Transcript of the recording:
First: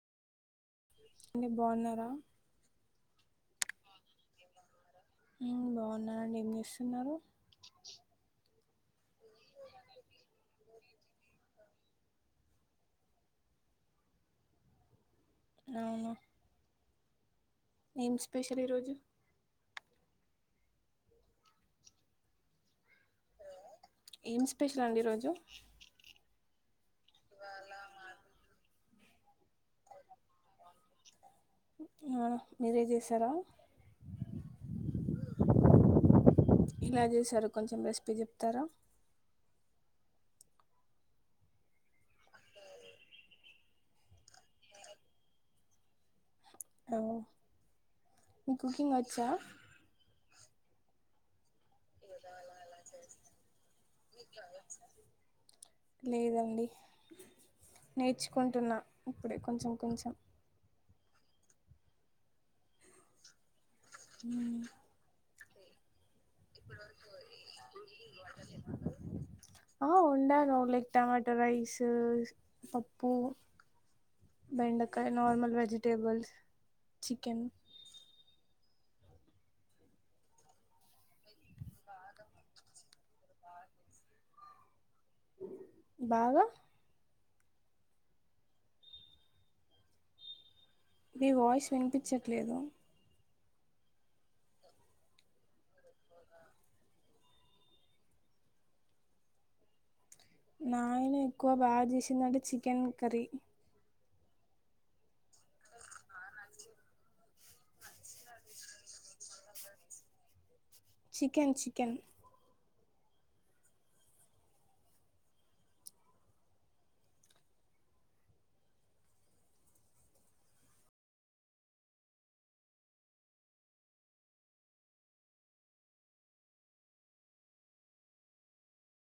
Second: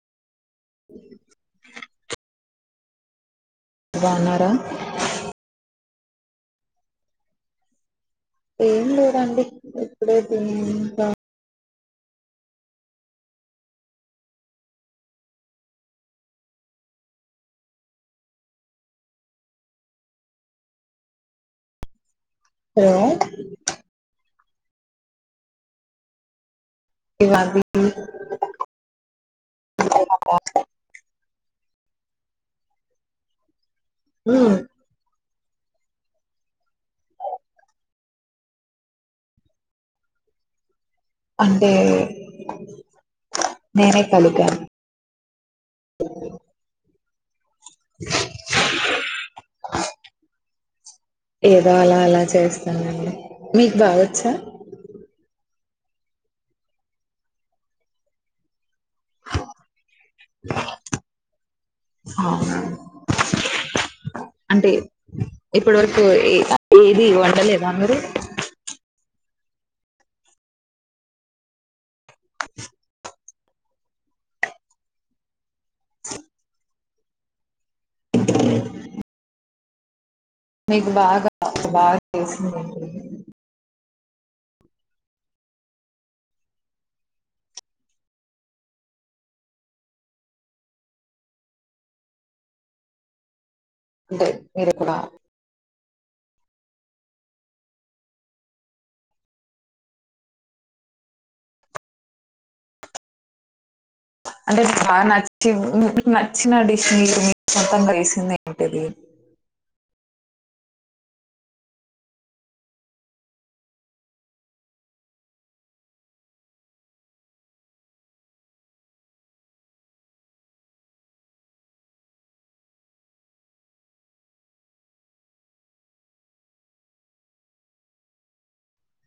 మీరు బోన్నర బోనరా బోనండి ఏం చేస్తున్నారు ఏం లేదండి ఇప్పుడే తిని అవున ఏం స్పెషల్ ఈరోజు హలో ఏం స్పెషల్ అండి ఈరోజు ఇ వన్ వీక్ [unintelligible] ఆ మీరే చేసారా హ్మ్ ఇలా చేసారు కొంచెం రెసిపీ చెప్తారా అంటే నేనే కలిపను మీకు కుకింగ్ వచ్చా ఏదో అలా అలా చేస్తానండి మీకు బాగొచ్చా లేదండి నేర్చుకుంటున్నాను ఇప్పుడే కొంచెం కొంచెం అవున హ్మ్ ఇప్పటి వరకు ఏ ఏది వండలేదా మీరు ఆ వండాను లైక్ టమాటో రైస్ పప్పు బెండకాయ నార్మల్ వెజిటేబల్స్ చికెన్ అ మీకు బాగా బాగా వేసింది బాగా నీ వాయిస్ వినిపించట్లేదు [unintelligible] నాయన ఎక్కువ బా చేసిందంటే చికెన్ కర్రీ అంటే బా నచ్చినా నీకు నచ్చిన డిష్ [unintelligible] చికెన్ చికెన్